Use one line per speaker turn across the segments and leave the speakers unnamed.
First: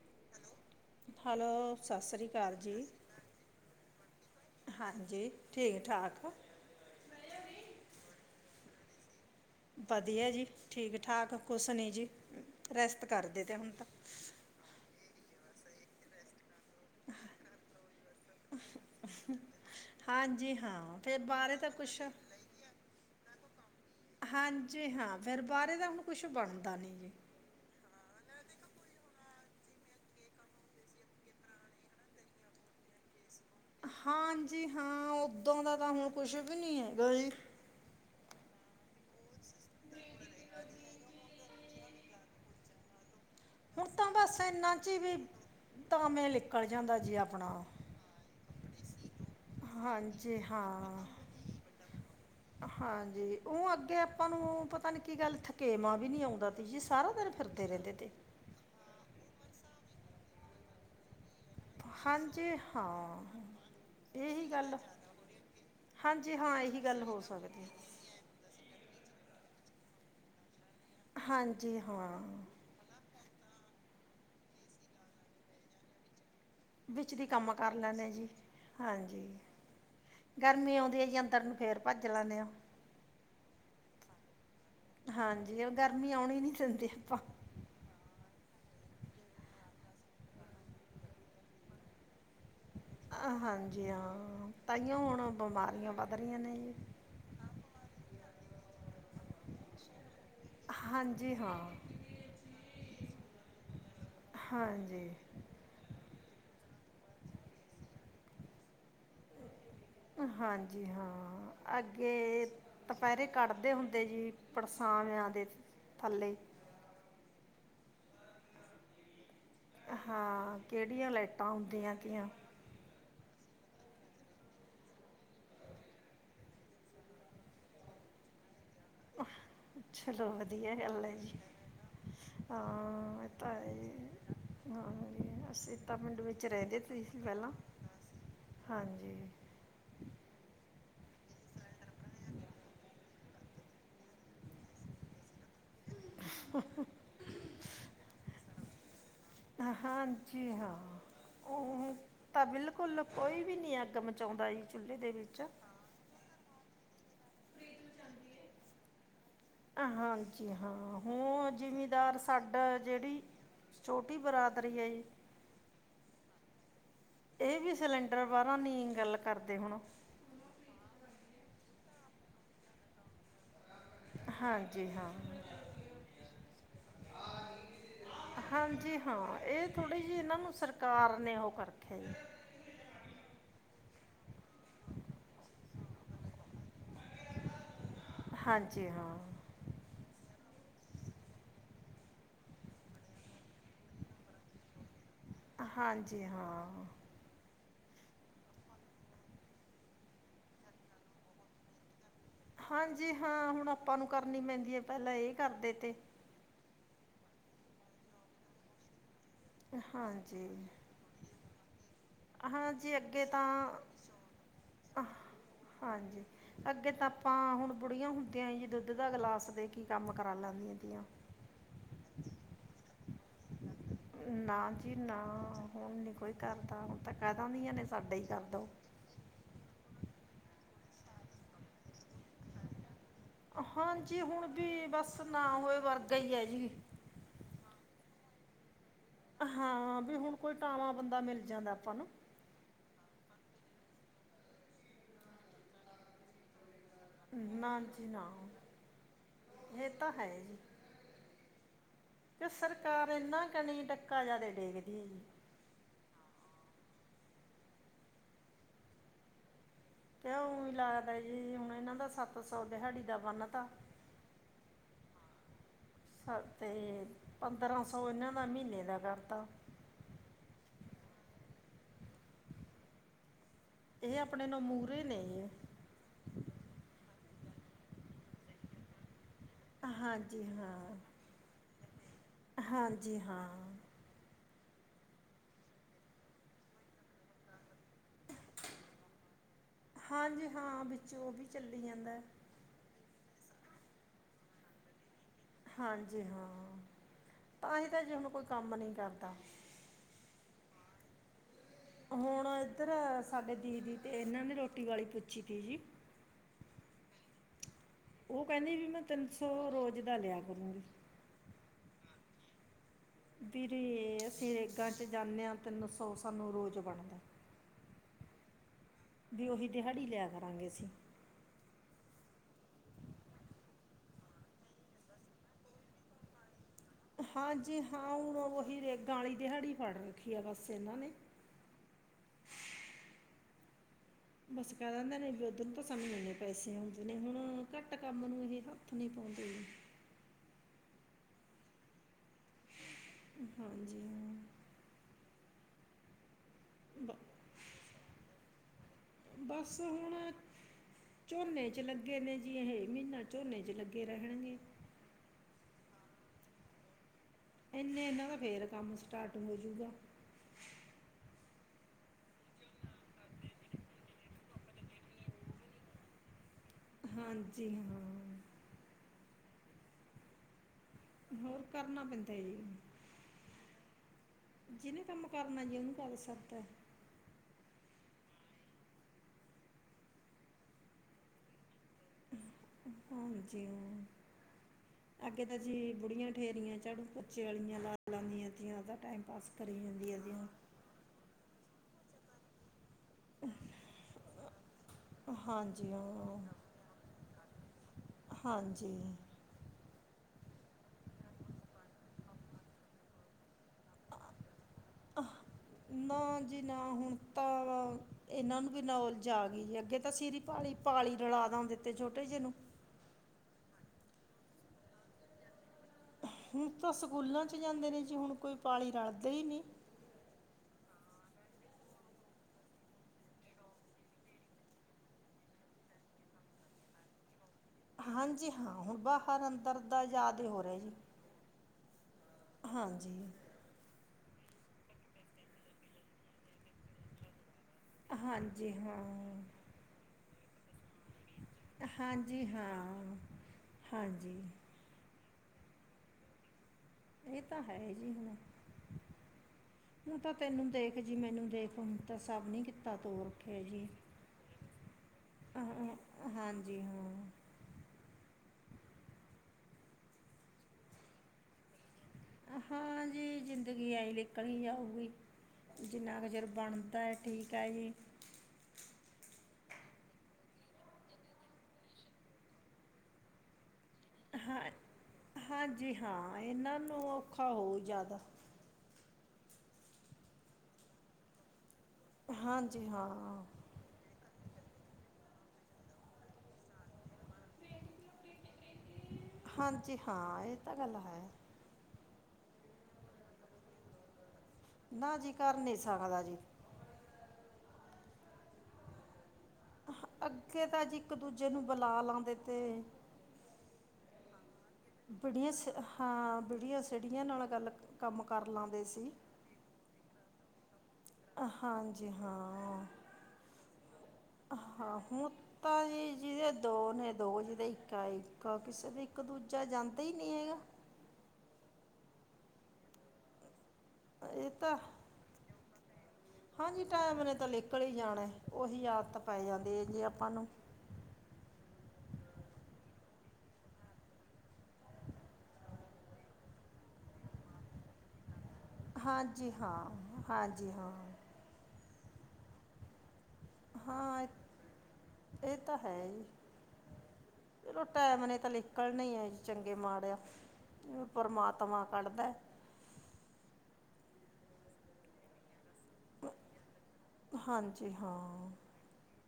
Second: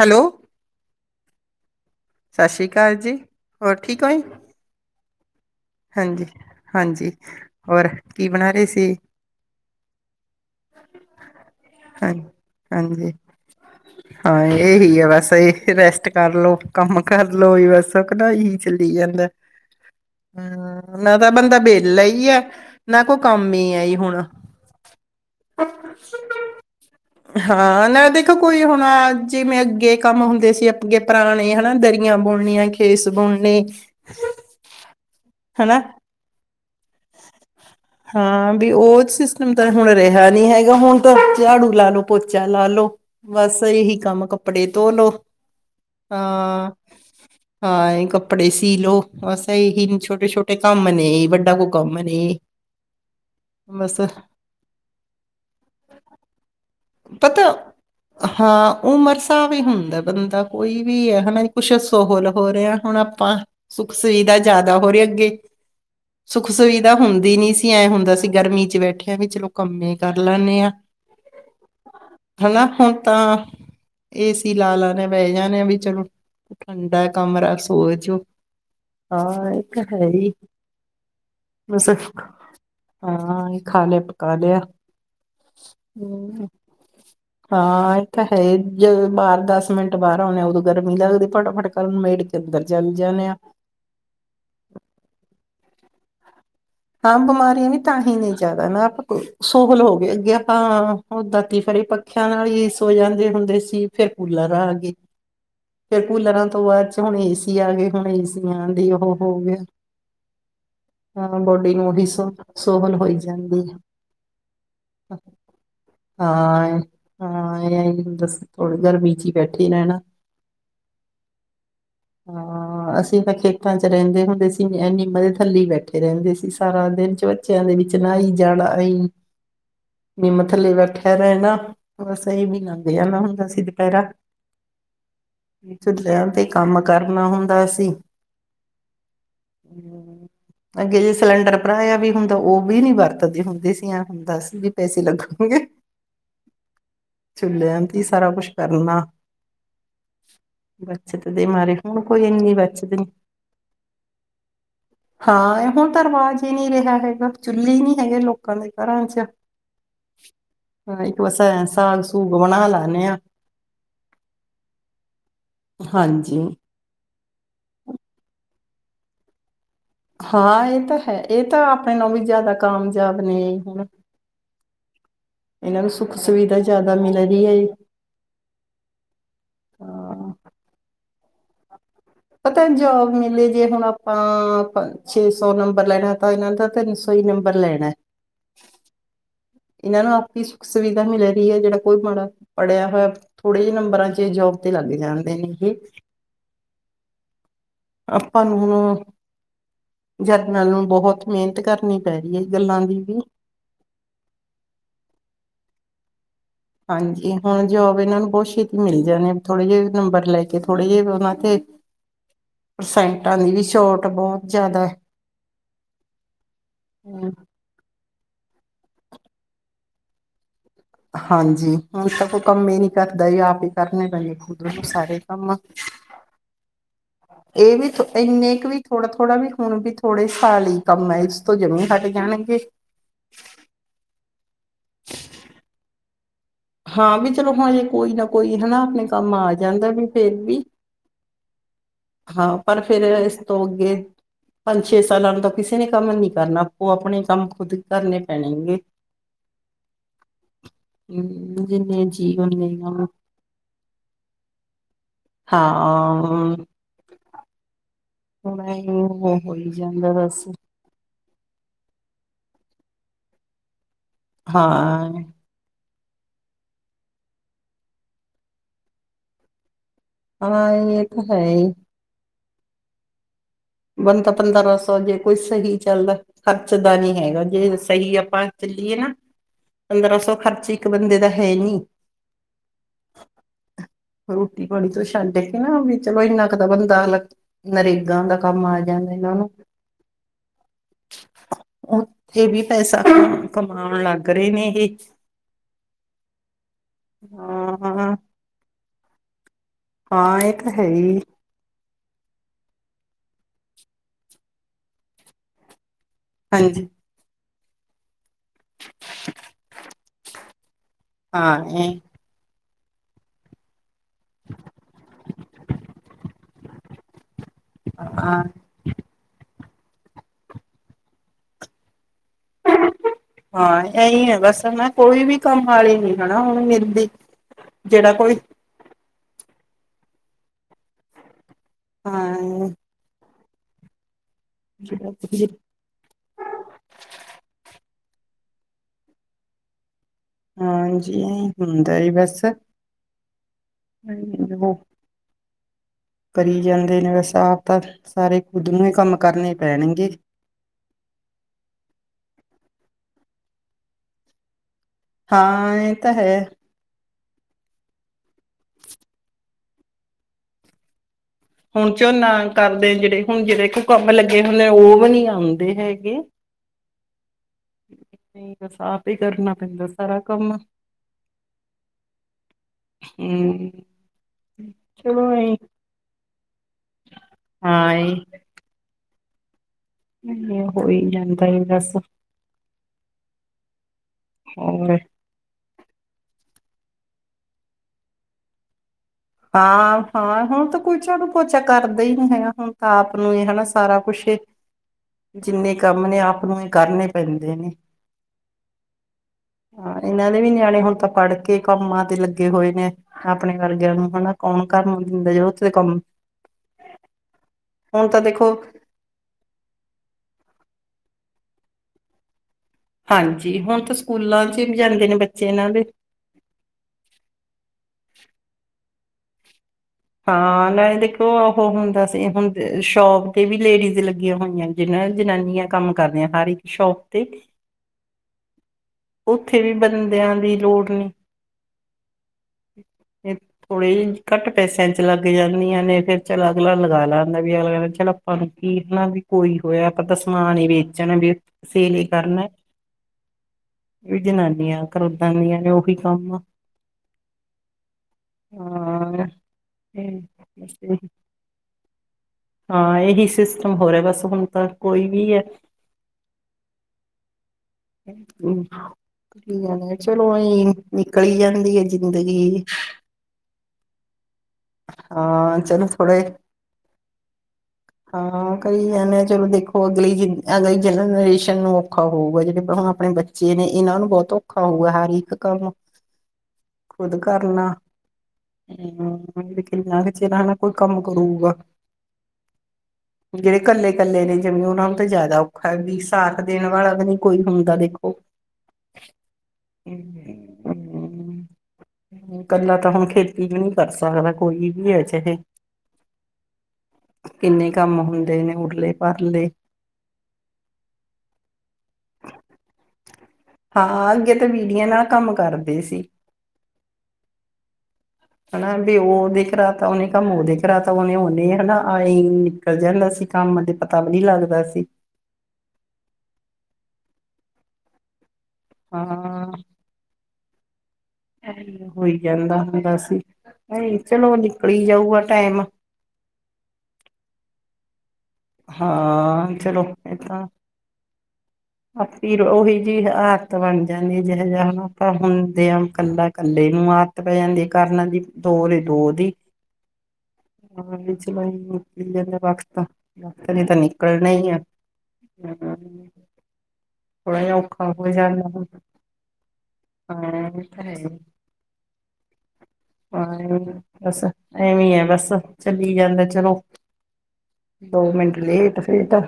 Hello.
Hello.
ਸਤਿ ਸ਼੍ਰੀ ਅਕਾਲ ਜੀ, ਹੋਰ ਠੀਕ ਹੋ ਜ।
ਹਾਂਜੀ। ਠੀਕ ਠਾਕ
ਹਾਂਜੀ, ਹਾਂਜੀ ਹੋਰ ਕੀ ਬਣਾ ਰਹੇ ਸੀ?
ਵਧੀਆ ਜੀ, ਠੀਕ ਠਾਕ, ਕੁਛ ਨੀ ਜੀ,
ਹਾਂ
ਰੈਸਟ
ਹਾਂਜੀ,
ਕਰਦੇ ਤੇ ਹੁਣ ਤਾਂ।
ਹਾਂ ਇਹੀ ਹੈ ਬਸ, ਇਹ ਰੈਸਟ ਕਰ ਲਓ, ਕੰਮ ਕਰ ਲਓ, ਬਸ ਕਢਾਈ ਹੀ ਚੱਲੀ ਜਾਂਦਾ।
ਹਾਂਜੀ ਹਾਂ
ਹਮ ਨਾ
ਫਿਰ
ਤਾਂ
ਬਾਹਰੇ
ਬੰਦਾ ਵਿਹਲ
ਕੁਛ
ਹੀ ਆ, ਨਾ ਕੋਈ ਕੰਮ ਹੀ ਆਈ ਹੁਣ,
ਹਾਂਜੀ, ਹਾਂ ਫਰਬਾਰੇ ਦਾ ਹੁਣ ਕੁਛ ਬਣਦਾ ਨਹੀਂ ਜੀ।
ਹਾਂ, ਨਾ ਦੇਖੋ ਕੋਈ ਹੁਣ, ਜਿਵੇਂ ਅੱਗੇ ਕੰਮ ਹੁੰਦੇ ਸੀ, ਅਗੇ ਪੁਰਾਣੇ ਹਨਾ ਦਰੀਆਂ ਬੋਣਣੀਆਂ। ਖੇਸ ਬੁਣਨੇ
ਹਾਂਜੀ, ਹਾਂ ਓਦੋਂ ਦਾ
ਹਨਾ
ਤਾਂ ਹੁਣ ਕੁਛ ਵੀ ਨੀ ਹੈਗਾ ਜੀ।
ਹਾਂ, ਵੀ ਉਹ ਸਿਸਟਮ ਤਾਂ ਹੁਣ ਰਿਹਾ ਨੀ ਹੈਗਾ, ਹੁਣ ਤਾਂ ਝਾੜੂ ਲਾ ਲਓ। ਪੋਚਾ ਲਾ ਲੋੋ, ਬਸ
ਹੁਣ
ਇਹੀ
ਤਾਂ
ਕੰਮ,
ਬਸ
ਕੱਪੜੇ
ਇੰਨਾ 'ਚ
ਧੋ
ਹੀ
ਲੋ।
ਵੀ ਤਾਂਵੇਂ ਨਿਕਲ
ਹਾਂ,
ਜਾਂਦਾ ਜੀ ਆਪਣਾ
ਹਾਂ ਇਹ ਕੱਪੜੇ ਸੀ ਲੋਓ ਬਸ ਏਹੀ। ਤਿੰਨ ਛੋਟੇ
ਹਾਂਜੀ
-ਛੋਟੇ ਕੰਮ
ਹਾਂ
ਨੇ, ਵੱਡਾ ਕੋ ਕੰਮ ਨੇ।
ਹਾਂਜੀ, ਉਹ ਅੱਗੇ ਆਪਾਂ ਨੂੰ ਪਤਾ ਨੀ ਕੀ ਗੱਲ ਥਕੇਵਾਂ ਵੀ ਨੀ ਆਉਂਦਾ। ਤੀਜੀਸਾਰਾ ਦਿਨ
ਪਤਾ
ਫਿਰਦੇ ਰਹਿੰਦੇ ਤੇ।
ਹਾਂ, ਉਮਰ ਸਾਬ ਹੀ ਹੁੰਦਾ, ਬੰਦਾ ਕੋਈ ਵੀ ਹੈ ਹਨਾ। ਕੁਛ ਸੋਹਲ
ਹਾਂਜੀ
ਹੋ ਰਿਹਾ, ਹੁਣ ਆਪਾਂ
ਹਾਂ
ਸੁਖ ਸੁਵਿਧਾ।
ਇਹੀ
ਜ਼ਿਆਦਾ
ਗੱਲ
ਹੋ ਰਹੀ ਅੱਗੇ,
ਹਾਂਜੀ
ਸੁਖ
ਹਾਂ ਇਹੀ
ਸੁਵਿਧਾ
ਗੱਲ ਹੋ
ਹੁੰਦੀ ਨੀ
ਸਕਦੀ
ਸੀ, ਐਂ ਹੁੰਦਾ ਸੀ ਗਰਮੀ ਚ ਬੈਠੇ। ਮੈ ਆ ਵੀ ਚਲੋ, ਕੰਮੇ ਕਰ ਲੈਂਦੇ ਆ।
ਹਾਂਜੀ, ਹਾਂ।
ਹਨਾ, ਹੁਣ ਤਾਂ ਏਸੀ ਲਾ ਲਾਣੇ ਬਹਿ ਜਾਣੇ ਆ ਵੀ ਚਲੋ। ਠੰਡਾ ਏ
ਵਿੱਚ ਦੀ ਕੰਮ
ਕਮਰਾ
ਕਰ
ਸੁਵੇ
ਲੈਂਦੇ
ਚ।
ਜੀ ਹਾਂਜੀ
ਹਾਂ ਇਹ ਤਾਂ ਹੈ ਹੀ,
ਗਰਮੀ ਆਉਂਦੀ ਹੈ ਜੀ ਅੰਦਰ ਨੂੰ ਫੇਰ
ਬਸ ਇਕ
ਭੱਜ ਲੈਂਦੇ ਆ
ਹਾਂ ਖਾ ਲਿਆ ਪਕਾ ਲਿਆ
ਹਾਂਜੀ ਉਹ ਗਰਮੀ ਆਉਣੀ
ਹੂ
ਨਹੀਂ ਦਿੰਦੇ ਆਪਾਂ
ਹਾਂ ਇਹ ਤਾਂ ਹੈ ਜੋਂ ਬਾਹਰ ਦਸ ਮਿੰਟ ਬਾਹਰ ਆਉਣੇ ਉਦੋਂ ਗਰਮੀ ਲੱਗਦੀ ਫਟਾਫਟ ਕਰਨ ਮੇੜ ਕੇਦ ਜੰ ਜਾਣ ਆ
ਜੀ ਹਾਂ ਤਾਂਹੀਓ ਹੁਣ ਬਿਮਾਰੀਆਂ ਵੱਧ ਰਹੀਆਂ ਨੇ ਜੀ
ਹਾਂ ਬਿਮਾਰੀਆਂ ਵੀ ਤਾਂ ਹੀ ਨਹੀਂ ਜ਼ਿਆਦਾ ਨਾ, ਆਪ ਸੋਹਲ ਹੋ ਗਏ ਅੱਗੇ ਆਪਾਂ ਹਾਂ ਉਹ
ਹਾਂਜੀ ਹਾਂ
ਦਾਤੀ ਫੜ ਪੱਖਿਆਂ ਨਾਲ ਹੀ ਸੋ ਜਾਂਦੇ ਹੁੰਦੇ ਸੀ ਫੇਰ ਕੂਲਰ ਆ ਗਏ
[inaudible]
ਫਿਰ ਕੂਲਰਾਂ ਤੋਂ ਬਾਅਦ ਚ ਹੁਣ ਏਸੀ ਆ ਗਏ ਹੁਣ ਏਸੀਆਂ ਦੀ ਉਹ ਹੋ ਗਿਆ
ਹਾਂਜੀ ਹਾਂ
ਬੋਡੀ ਨੂੰ ਉਹੀ ਸੋ
ਅੱਗੇ
ਸੋਹਲ ਹੋਈ
ਦੁਪਹਿਰੇ
ਜਾਂਦੀ
ਕੱਢਦੇ ਹੁੰਦੇ ਜੀ
ਹੈ
ਪੜਸਾਵਿਆਂ ਦੇ ਥੱਲੇ
ਹਾਂ ਹਾਂ ਦੱਸ ਥੋੜੀ ਗਰਮੀ ਚ ਹੀ ਬੈਠੇ ਰਹਿਣਾ
ਹਾਂ ਕਿਹੜੀਆਂ ਲਾਈਟਾਂ ਹੁੰਦੀਆਂ ਹੁੰਦੀਆਂ ਗਈਆਂ
ਹਾਂ ਅਸੀਂ ਤਾਂ ਖੇਤਾਂ ਚ ਰਹਿੰਦੇ ਹੁੰਦੇ ਸੀ ਇ ਨਮਦੇ ਥੱਲੀ ਬੈਠੇ ਇਕਠੇ ਰਹਿੰਦੇ ਸੀ ਸਾਰਾ ਦਿਨ ਚ ਬੱਚਿਆਂ ਦੇ ਵਿੱਚ ਚਨਾਈ ਜਾਣਾ ਅਈ
ਚਲੋ
ਨਿਮ ਥੱਲੇ
ਵਧੀਆ ਗੱਲ ਹੈ
ਬੈਠਿਆ
ਜੀ
ਰਹਿਣਾ ਬਸਹੀ ਵੀ ਲਦੇ ਆ
ਹਾਂ ਇਹ
ਹੁੰਦਾ
ਤਾਂ
ਸੀ
ਹੈ
ਦੁਪਹਿਰਾ
ਜੀ ਹਾਂਜੀ ਅਸੀਂ ਤਾਂ ਪਿੰਡ
ਚੁੱਲਿਆਂ ਤੇ
ਵਿੱਚ
ਹੀ
ਰਹਿੰਦੇ
ਕੰਮ
ਸੀ
ਕਰਨਾ
ਪਹਿਲਾਂ
ਹੁੰਦਾ ਸੀ
ਹਾਂਜੀ
ਹੂ ਅੱਗੇ ਜੇ ਸਿਲੰਡਰ ਭਰਾਇਆ ਵੀ ਹੁੰਦਾ ਉਹ ਵੀ ਨੀ ਵਰਤਦੀ ਹੁੰਦੀ ਸੀ ਹੁਣ, ਦੱਸ ਵੀ ਪੈਸੇ ਲੱਗਣਗੇ
[inaudible]
ਚੁ੍ਹਿਆਂ ਤੇ ਈ ਸਾਰਾ ਕੁਛ ਕਰਨਾ
ਹਾਂਜੀ ਹਾਂ
ਬਚਤਦੇ ਮਾਰੇ
ਉਹ
ਹੁਣ ਕੋਈ
ਤਾਂ
ਇੰਨੀ ਬਚਤ
ਬਿਲਕੁਲ
ਨੀ
ਕੋਈ ਵੀ ਨਹੀਂ ਅੱਗਮ ਚੋਦਾਹ ਇੰਚ
ਹਾਂ ਇਹ ਹੁਣ ਤਾਂ ਰਿਵਾਜ ਹੀ ਨਹੀਂ ਰਿਹਾ ਹੈਗਾ ਚੁੱਲੇ ਨਹੀਂ ਹੈਗੇ ਲੋਕਾਂ ਦੇ ਘਰਾਂ ਚ
ਹਾਂਜੀ ਹਾਂ
ਇੱਕ ਬਸ
ਹੁਣ
ਐ ਸਾਗ
ਜਿਮੀਦਾਰ
ਸੂਗ ਬਣਾ
ਸਾਡਾ
ਲੈਂਦੇ ਆ
ਜਿਹੜੀ ਛੋਟੀ ਬਰਾਦਰੀ ਹੈ ਜੀ
ਹਾਂਜੀ
ਇਹ ਵੀ ਸਿਲੰਡਰ ਬਾਹਰਾਂ ਨੀ ਗੱਲ ਕਰਦੇ ਹੁਣ
ਹਾਂ ਇਹ ਤਾਂ ਹੈ ਇਹ ਤਾਂ ਆਪਣੇ ਨਾਲ ਵੀ ਜ਼ਿਆਦਾ ਕਾਮਯਾਬ ਨੇ ਹੈ ਨਾ
ਹਾਂਜੀ ਹਾਂ
ਇਹਨਾਂ ਨੂੰ ਸੁੱਖ ਸੁਵਿਧਾ ਜ਼ਿਆਦਾ ਮਿਲ ਹੈ ਜੀ
ਹਾਂਜੀ ਹਾਂ ਇਹ ਥੋੜੀ ਜਿ
ਹਾਂ
ਇਹਨਾਂ ਨੂੰ ਸਰਕਾਰ ਨੇ ਉਹ ਕਰ ਰੱਖਿਆ ਜੀ
ਪਤਾ ਜੋਬ ਮਿਲੀ ਦੀ ਐ, ਹੁਣ ਆਪਾਂ ਛੇ ਸੌ ਨੰਬਰ ਲੈਣਾ ਤਾਂ ਇਹਨਾਂ ਦਾ ਤਿੰਨ ਸੌ ਹੀ ਨੰਬਰ ਲੈਣਾ
ਹਾਂਜੀ ਹਾਂ
ਇਹਨਾਂ ਨੂੰ ਆਪਣੀ ਸੁੱਖ ਸੁਵਿਧਾ ਮਿਲ ਰਹੀ ਹੈ ਜਿਹੜਾ ਕੋਈ ਮਾੜਾ ਪੜਿਆ ਹੋਇਆ ਥੋੜ੍ਹੇ ਜਿਹੇ ਨੰਬਰਾਂ ਚ ਏ ਜੋਬ ਤੇ ਲੱਗ ਜਾਂਦੇ ਨੇ ਇਹ
ਹਾਂਜੀ ਹਾਂ
ਆਪਾਂ ਨੂੰ ਜਤਨਾਂ ਨੂੰ ਬਹੁਤ ਮਿਹਨਤ ਕਰਨੀ ਪੈ ਰਹੀ ਹੈ ਇਹ ਗੱਲਾਂ ਦੀ
ਹਾਂਜੀ
ਵੀ
ਹਾਂ ਹੁਣ ਆਪਾਂ ਨੂੰ ਕਰਨੀ ਪੈਂਦੀ ਹੈ ਪਹਿਲਾਂ ਇਹ ਕਰਦੇ ਤੇ
ਹਾਂਜੀ ਹੁਣ ਜੋਬ ਇਹਨਾਂ ਨੂੰ ਬਹੁਤ ਛੇਤੀ ਮਿਲ ਜਾਣੇ ਥੋੜੇ ਜਿਹੇ ਵੀ ਨੰਬਰ ਲੈ
ਹਾਂਜੀ
ਕੇ ਥੋੜੇ ਜਿਹੇ ਉਹਨਾਂ ਤੇ
ਹਾਂਜੀ ਅੱਗੇ
ਪਰਸੈਂਟਾਂ
ਤਾਂ
ਦੀ ਵੀ ਛੋਟ ਬਹੁਤ ਜ਼ਿਆਦਾ ਹੈ
ਹਾਂਜੀ ਅੱਗੇ ਤਾਂ ਆਪਾਂ ਹੁਣ ਬੁੜੀਆਂ ਹੁੰ ਤੇ ਐਂ ਜੀ ਦੁੱਧ ਦਾ ਗਿਲਾਸ ਦੇ ਕੇ ਕੰਮ ਕਰਾ ਲੈਂਦੀਆਂ ਤੀਆਂ।
ਹਾਂਜੀ ਹੁਣ ਤਾਂ ਕੋਈ ਕੰਮ ਈ ਨੀ ਕਰਦਾ ਆਪ ਈ
ਨਾ ਜੀ ਨਾ ਹੁਣ ਨੀ ਕੋਈ ਕਰਦਾ ਹੁਣ ਤਾਂ ਕਹਿ ਦਿੰਦੀਆਂ
ਇਹ
ਨੇ
ਵੀ
ਸਾਡੇ ਏ
ਇੰਨੇ
ਕਰਦੋ
ਕੁ ਵੀ ਥੋੜਾ ਥੋੜਾ ਵੀ ਹੁਣ ਵੀ ਥੋੜੇ ਸਾਲ ਈ ਕੰਮ ਐ ਇਸ ਤੋਂ ਜਮੀ ਹਟ ਜਾਣਗੇ।
ਹਾਂਜੀ ਹੁਣ ਵੀ ਬਸ ਨਾ ਹੋਏ ਵਰਗਾ ਹੀ ਐ ਜੀ।
ਹਾਂ ਵੀ ਚਲੋ ਹਜੇ ਕੋਈ ਨਾ ਕੋਈ ਹਨਾ ਆਪਣੇ ਕੰਮ ਆ ਜਾਂਦਾ
ਹਾਂ ਵੀ
ਫੇਰ
ਹੁਣ ਕੋਈ ਟਾਵਾਂ ਬੰਦਾ ਮਿਲ ਜਾਂਦਾ ਆਪਾਂ ਨੂੰ।
ਹਾਂ ਪਰ ਫੇਰ ਇਸ ਤੋਂ ਅੱਗੇ ਪੰਜ ਛੇ ਸਾਲਾਂ ਨੂੰ ਤਾਂ ਕਿਸੇ ਨੇ ਕੰਮ ਨੀ ਕਰਨਾ। ਉਹ ਆਪਣੇ ਕੰਮ ਖੁਦ
ਨਾ
ਈ
ਜੀ
ਕਰਨੇ
ਨਾ।
ਪੈਣੇਗੇ।
ਇਹ ਤਾਂ ਹੈ ਜੀ।
ਹੂੰ ਜਿੰਨੇ ਜੀ
ਤੇ
ਓਨੇ ਹੀ ਕੰਮ
ਸਰਕਾਰ ਇਨਾ ਕਣੀ ਡੱਕਾ ਜਿਆਦਾ ਡੇਕਦੀ ਆ ਜੀ।
ਹਾਂ, [unintelligible] ਕੋਈ ਨੀ ਜਾਂਦਾ। ਬਸ
ਕਿਉਂ ਉਈ ਲੱਗਦਾ ਜੀ ਹੁਣ ਇਹਨਾਂ ਦਾ ਸੱਤ ਸੌ ਦਿਹਾੜੀ ਦਾ ਬੰਨ ਤਾਂ।
ਹਾਂ,
ਤੇ ਪੰਦਰਾਂ ਸੌ ਇਹਨਾਂ ਦਾ ਮਹੀਨੇ ਦਾ ਕਰਤਾ।
ਹਾਂਜੀ ਇਹ ਤਾਂ ਹੈ ਜੀ।
ਇਹ
ਬੰਦਾ
ਆਪਣੇ ਨੂੰ
ਪੰਦਰਾਂ ਸੌ
ਮੂਹਰੇ
ਜੇ ਕੋਈ
ਨੇ
ਸਹੀ ਚੱਲਦਾ ਖਰਚ ਦਾ ਨੀ ਹੈਗਾ ਜੇ ਸਹੀ ਆਪਾਂ ਚੱਲੀਏ ਨਾ। ਪੰਦਰਾਂ ਸੌ
ਹਾਂਜੀ
ਖਰਚ ਇੱਕ
ਹਾਂ
ਬੰਦੇ ਦਾ ਹੈ ਨੀ।
ਹਾਂਜੀ ਹਾਂ।
ਰੋਟੀ ਪਾਣੀ ਤੋਂ ਛੱਡ ਕੇ ਨਾ ਵੀ ਚਲੋ ਇੰਨਾ ਕ ਤਾਂ ਬੰਦਾ ਨਰੇਗਾ ਦਾ ਕੰਮ ਆ ਜਾਂਦਾ ਇਹਨਾਂ ਨੂੰ
ਹਾਂਜੀ ਹਾਂ ਵਿੱਚ ਉਹ ਵੀ ਚੱਲੀ ਜਾਂਦਾ
ਉੱਥੇ ਵੀ ਪੈਸਾ ਕਮ ਕਮਾਣ ਲੱਗ ਰਹੇ ਨੇ ਇਹ
ਹਾਂਜੀ ਹਾਂ ਤਾਂ ਹੀ ਤਾਂ ਜੀ
ਹਾਂ
ਹੁਣ ਕੋਈ ਕੰਮ ਨੀ ਕਰਦਾ।
ਹਾਂ ਇਹ ਤਾਂ ਹੈਈ ਆ ਜੀ।
ਹੁਣ ਇੱਧਰ ਸਾਡੇ ਦੀਦੀ ਤੇ ਇਹਨਾਂ ਨੇ ਰੋਟੀ ਵਾਲੀ ਪੁੱਛੀ ਤੀ ਜੀ।
ਹਾਂਜੀ,
ਓ ਕਹਿੰਦੀ ਵੀ ਮੈਂ ਤਿੰਨ ਸੌ ਰੋਜ਼ ਦਾ ਲਿਆ ਕਰੂੰਗੀ।
ਹਾਂ ਨਹੀਂ
ਵੀਰੇ ਅਸੀਂ ਇੱਕ ਘਰ 'ਚ ਜਾਂਦੇ ਆ ਤਿੰਨ ਸੌ ਸਾਨੂੰ ਰੋਜ਼ ਬਣਦਾ।
ਹਾਂ,
ਵੀ ਓਹੀ ਦਿਹਾੜੀ ਲਿਆ ਕਰਾਂਗੇ ਅਸੀਂ
ਹਾਂ ਇਹੀ ਆ ਬਸ ਹਨਾ ਕੋਈ ਵੀ ਕੰਮ ਆਲੀ ਨੀ ਹਨਾ ਹੁਣ ਮਿਲਦੀ।
ਹਾਂਜੀ ਹਾਂ
ਜਿਹੜਾ ਕੋਈ
ਹੁਣ ਉਹੀ ਨਰੇਗਾ ਆਲੀ ਦਿਹਾੜੀ ਫੜ ਰੱਖੀ ਆ ਬਸ ਇਹਨਾਂ ਨੇ
ਹਾਂ
ਬਸ ਕਹਿ ਦਿੰਦੇ ਨੇ [unintelligible] ਸਾਨੂੰ ਐਨੇ ਪੈਸੇ ਆਉਂਦੇ ਨੇ ਹੁਣ ਘੱਟ ਕੰਮ ਨੂੰ ਇਹ ਹੱਥ ਨੀ ਪਾਉਂਦੇ।
ਹਾਂਜੀ ਹੁੰਦਾ ਜੀ ਬਸ
ਹਾਂਜੀ ਹਾਂ
ਉਹ ਕਰੀ ਜਾਂਦੇ ਨੇ
ਬ
ਵੈਸੇ ਆਪ ਤਾਂ ਸਾਰੇ ਖੁਦ ਨੂੰ ਹੀ ਕੰਮ ਕਰਨੇ
ਬਸ
ਪੈਣਗੇ।
ਹੁਣ ਝੋਨੇ 'ਚ ਲੱਗੇ ਨੇ ਜੀ ਇਹ ਮਹੀਨਾ ਝੋਨੇ 'ਚ ਲੱਗੇ ਰਹਿਣਗੇ।
ਹਾਂ ਇਹ ਤਾਂ ਹੈ।
ਏਨ ਇਹਨਾਂ ਦਾ ਫੇਰ ਕੰਮ ਸਟਾਰਟ ਹੋਜੂਗਾ।
ਹੁਨ ਝੋਨਾ ਕਰਦੇ ਜਿਹੜੇ ਹੁਨ ਜੇੜੇ ਕੁੁ ਕੰਮ ਲੱਗੇ ਹੱਲੇ, ਓ ਵੀ ਨੀ ਆਂਦੇ ਹੈਗੇ।
ਹਾਂਜੀ, ਹਾਂ।
ਠੀਕ ਬਾਸ ਆਪ ਈ ਕਰਨਾ ਪੈਂਦਾ ਸਾਰਾ ਕੰਮ
ਹੋਰ ਕਰਨਾ ਪੈਂਦਾ ਐ ਜੀ।
ਹੂੰ।
ਜਿਨੇ ਕੰਮ ਕਰਨੇ ਜੇ ਓਨੂੰ ਕਾਰ ਸਕਤੈ
ਹਾਂਏ ਹੋ ਹੀ ਜਾਂਦਾ ਏ ਤਾ ਸਬ
ਹਾਂਜੀ ਹਾ
ਬੰਬਈ
ਅੱਗੇ ਤਾਂ ਜੀ ਬੁੜੀਆਂ ਠੇਰੀਆਂ, ਝਾੜੂ ਪੋੱਚੇ ਆਲੀਆਂ ਲਾ ਲਾਦੀਆਂ ਤੀ ਜਾਦਾ ਟੈਮ।
ਹਾਂ, ਹਾਂ ਹੂਨ ਤਾਂ ਕੋਈ ਝਾੜੂ ਪੋਚਾ ਕਾਰਦਾ ਈ ਨੀ ਹੈਗਾ, ਹੁਣ ਤਾਂ ਆਪ ਨੂੰ ਹੀ ਹੈਨਾ ਸਾਰਾ ਕੁਸ਼ ਜਿੰਨੇ
ਹਾਂਜੀ
ਕੰਮ ਨੇ
ਹਾਂ
ਆਪ ਨੂੰ ਈ ਕਾਰਨੇ ਪੈਂਦੇ ਨੇ।
ਹਾਂਜੀ।
ਹਾਂ ਇਨਾਂ ਦੇ ਵੀ ਨਿਆਣੇ ਹੁਨ ਤਾਂ ਪੜ ਕੇ, ਕੰਮਾਂ ਤੇ ਲੱਗੇ ਹੋਏ ਨੇ, ਅਪਨੇ ਵਰਗੇਆਂ
ਅ, ਅ ਨਾ ਜੀ ਨਾ ਹੁਣ ਤਾ
ਹੁਣ ਤਾਂ ਦੇਖੋ
ਏਨਾਂ ਨੂੰ ਵੀ ਨਾਉਲਜ ਜਾ ਗਈ ਏ, ਅੱਗੇ ਤਾਂ ਸੀਰੀ ਪਾਲੀ, ਪਾਲੀ ਰਲਾ ਦਾਂ ਦੇਤੇ ਛੋਟੇ ਜੇ ਨੂੰ
ਹਾਂਜੀ, ਹੁਨ ਤੇ ਸੂਕੂਲਾਂ ਚ ਵੀ ਜਾਂਦੇ ਨੇ ਬੱਚੇ ਏਨਾਂ ਦੇ।
ਹੁਨ ਤਾਂ ਸੂਕੂਲਾਂ ਚ ਜਾਂਦੇ ਨੇ ਜੀ ਹੁਣ ਕੋਈ ਪਾਲੀ ਰਾਲਦੇ ਈ ਨੀ।
ਹਾਂ ਨਾ ਦੇਖੋ ਓਹ ਹੁੰਦਾ ਸੀ, ਹੁਨ ਸ਼ੋਪ ਤੇ ਵੀ ਲੇਡੀਜ਼ ਲਗੀਆਂ ਹੋਈਆਂ ਨੇ ਜਿਨਾ ਜਨਾਨੀਆਂ ਕੰਮ ਕਾਰਦੀਆਂ ਹਰ ਇਕ ਸ਼ੋਪ ਤੇ
ਹਾਂਜੀ ਹਾਂ ਹੁਣ ਬਾਹਰ
ਉੱਥੇ ਵੀ
ਅੰਦਰ ਦਾ ਜਾਦੇ ਹੋ ਰੇ ਜੀ। ਹਾਂਜੀ
[unintelligible] ਥੋੜੀ ਜੀ ਕਾੱਟ ਪੈਸੇਆਂ ਚ ਲਾੱਗ ਜਾਂਦੀਆਂ ਨੇ, ਫੇਰ ਚਲਾ ਅਗਲਾ ਲਗਾ ਲੈਂਦਾ ਵੀ ਅਲਗ ਚੱਲ ਆਪਾਂ ਨੂੰ
ਹਾਂਜੀ
ਕੀਰਨਾ ਵੀ
ਹਾਂ
ਕੋਈ ਹੋਏਆ ਅਪਾਂ ਤਾਂ ਸਮਾਨ ਈ ਵੇਚਨਾ ਵੇ, ਸੇਲ ਈ ਕਾਰਨਾ
ਹਾਂਜੀ ਹਾਂ
ਵੀ
ਹਾਂਜੀ
ਜਨਾਨੀਆਂ ਕਰਦਾਨੀਆਂ ਨੇ ਓਹੀ ਕੰਮ
ਏ ਤਾ ਹੈ ਜੀ ਹੁਣੇ
ਹਾਂ
ਹੂਨ ਤਾਂ ਤੈਨੂੰ ਦੇਖ ਜੀ, ਮੈਨੂੰ ਦੇਖ, ਹੂਨ ਤਾਂ ਸਬ ਨੇ ਕੀਤਾ ਤੋ ਰੱਖੇਆ ਜੀ।
ਤਾ ਕੋਈ ਵੀ ਐ
ਹਾਂ ਹਾਂਜੀ, ਹਾਂ।
ਚਲੋ ਐ ਨਿਕਲੀ ਜਾਂਦੀ ਏ
ਹਾਂ ਜੀ ਜ਼ਿੰਦਗੀ ਐਈ ਨਿਕਲੀ ਜਾਊਗੀ।
ਹਾਂ ਚਲੋ
ਜਿੰਨਾ
ਥੋੜੇ
ਕ ਚਿਰ ਬਣਦੈ, ਠੀਕ ਹੈ ਜੀ।
ਹਾਂ ਕਈ ਜਾਨੇ ਆ ਚਲੋ ਦੇਖੋ ਅਗਲੀ ਜ, ਅਗਲੀ ਜਨਰੇਸ਼ਨ ਨੂੰ ਔਖਾ ਹੋਊਗਾ ਜੇੜੇ ਹੁਣ ਆਪਣੇ ਬੱਚੇ ਨੇ, ਇਨਾਂ ਨੂੰ ਬੋਤ
ਹਾਂ
ਔਖਾ ਹੋਊਗਾ, ਹਾਰੀ
ਹਾਂਜੀ ਹਾਂ ਏਨਾਂ ਨੂੰ ਔਖਾ ਹੋਊ ਜਾਦਾ।
ਕਿਨਾੱ ਕ ਚਿਰਾਂ, ਕੋਈ ਕੰਮ ਕਰੂਗਾ।
ਹਾਂਜੀ, ਹਾਂਹਾ
ਕੱਲੇ, ਕੱਲੇ ਨੇ ਜਿਵੇਂ ਓਨਾਂ ਨੂੰ ਤੇ ਜਾਦਾ ਔਖਾ ਐ, ਵੀ ਸਾਥ ਦੇਣ ਵਾਲਾ ਵੀ ਨੀ ਕੋਈ ਹੁੰ ਹੂਦਾ ਦੇਖੋ
ਹਾਂਜੀ, ਹਾਂ ਏ ਤਾਂ ਗਾਲ ਹੈ।
ਕੱਲਾ ਤਾਂ ਹੁਨ ਖੇਤੀ ਵੀ ਨੀ ਕਾਰ ਸਕਦਾ, ਕੋਈ ਵੀ ਹੈ
ਨਾ ਜੀ
ਚਾਹੇ
ਕਰ ਨਹੀਂ ਸਕਦਾ ਜੀ
ਕਿੰਨੇ ਕੰਮ ਹੁੰਦੇ ਨੇ, ਉਰਲੇ ਪਰਲੇ।
ਅੱਗੇ ਤਾਂ ਜੀ ਇਕ ਦੂਜੇ ਨੂੰ ਬੁਲਾ ਲਾਂਦੇ ਤੇ
ਹਾਂ, ਅਗੇ ਵੀਡੀਆਂ ਨਾਲ ਕੰਮ
ਬੜੀਆਂ ਸ
ਕਾਰਦੇ ਸੀ,
ਹਾਂ ਬੜੀਆਂ ਸਿੜੀਆਂ ਨਾਲ ਗੱਲ ਕੰਮ ਕਰ
ਹਨਾ
ਲਾਂਦੇ
ਬੀ
ਸੀ
ਓ ਦੇਖ ਰਾਤ ਤਾਂ ਓਨੇ ਕੰਮ ਓ ਦੇਖ ਬਰਾ ਤਾਂ ਓਨੇ, ਓਨੇ ਹੇਗਾ,
ਹਾਂਜੀ
ਆਈ ਨਿਕਲ
ਹਾਂ
ਜਾਂਦਾ ਸੀ ਕੰਮ, ਤੇ ਪਤਾ ਵੀ ਨੀ ਲਾਗਦਾ ਸੀ।
[unintelligible] ਤਾ ਜੀ, ਜਿਹਦੇ ਦੋ ਨੇ ਦੋ, ਜਿਹਦੇ ਇੱਕ, ਇੱਕ ਕਿਸੇ ਦਾ ਇੱਕ
ਹਾਂ
ਦੂਜਾ ਜਾਂਦਾ ਉਤਰ ਹੀ ਨਹੀਂ ਹੈਗਾ
ਹੋ ਜਾਂਦਾ ਹੁੰਦਾ ਸੀ, ਨਹੀਂ ਚਲੋ
ਇਹ ਤਾਂ
ਨਿਕਲੀ ਜਾਊਗਾ ਟਾਈਮ
ਹਾਂਜੀ ਟਾਈਮ ਨੇ ਤਾਂ ਲਿਕਲ ਹੀ ਜਾਣਾ, ਉਹੀ ਆਦਤ ਪੈ
ਹਾਂ
ਜਾਂਦੀ
ਚਲੋ
ਹੈ ਜੇ ਆਪਾਂ ਨੂੰ [inaudible]
ਆਪ ਉਹੀ ਜਿਹੀ ਆਤ ਬਣ ਜਾਂਦੀ ਜਿ ਜਿਹਾ ਆਪਾਂ ਹੁੰਣਦੇ ਹ ਕੱਲਾ ਕੱਲੇ ਨੂੰ ਆ ਪੈ ਜਾਂਦੀ, ਕਾਰਨਾਂ ਦੀ ਦੋ ਦੋ
ਹਾਂਜੀ ਹਾਂ, ਹਾਂਜੀ ਹਾਂ
ਚਈਦੇ ਵਕਤ [unintelligible] ਨੇ ਤਾਂ
ਹਾਂ,
ਨਿਕਲਣਾ ਹੀ ਆ
ਇਹ ਤੇ ਹੈ ਹੀ
ਥੋੜਾ ਜਿਹਾ
ਚਲੋ
ਔਖਾ ਹੋ
ਟੈਮ ਨੇ
ਜਾਂਦਾ
ਤਾਂ
ਹੁਣ
ਨਿਕਲਣਾ ਆ, ਚੰਗੇ ਮਾੜੇ, ਆ
ਹਾਂ ਇਹ ਤਾਂ ਹੈ
ਪਰਮਾਤਮਾ ਕੱਢਦਾ
ਹਾਂਵੇ ਬਸ, ਐਵੇਂ ਐ ਬਸ, ਚੱਲੀ ਜਾਂਦਾ ਚਲੋ
ਹਾਂਜੀ
ਦੋ ਮਿੰਟ
ਹਾਂ,
ਲੇਟ ਫੇਰ ਤਾਂ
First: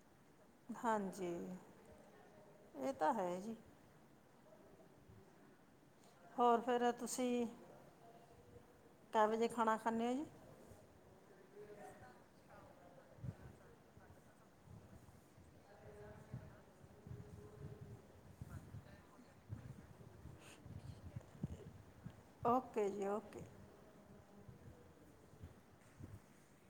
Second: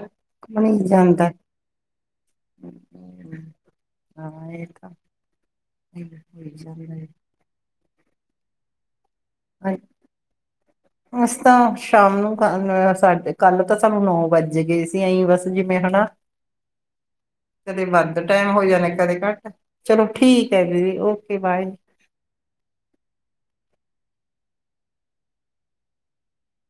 ਬਣੀ ਜਾਂਦਾ
ਹਾਂਜੀ ਇਹ ਤਾਂ ਹੈ ਜੀ
ਹਾਂ ਇਹਕ
ਹੋਰ ਫਿਰ ਤੁਸੀਂ, ਕੈ ਵਜੇ ਖਾਣਾ ਖਾਂਦੇ ਹੋ ਜੀ
ਅਸੀ ਤਾਂ ਸ਼ਾਮ ਨੂੰ ਕ ਸਾਡੇ, ਕੱਲ ਤਾਂ ਸਾਨੂੰ ਨੌ ਵੱਜ ਗਏ ਸੀ ਤੇ ਆਈ ਵਸ ਜਿਵੇ ਹਨਾ ਕਦੇ ਵੱਧ ਟਾਈਮ ਹੋ ਜਾਣੇ, ਕਦੇ ਘੱਟ, ਚਲੋ ਠੀਕ ਹੈ ਦੀਦੀ ਓਕੇ ਬਾਏ
ਓਕੇ ਜੀ ਓਕੇ [inaudible]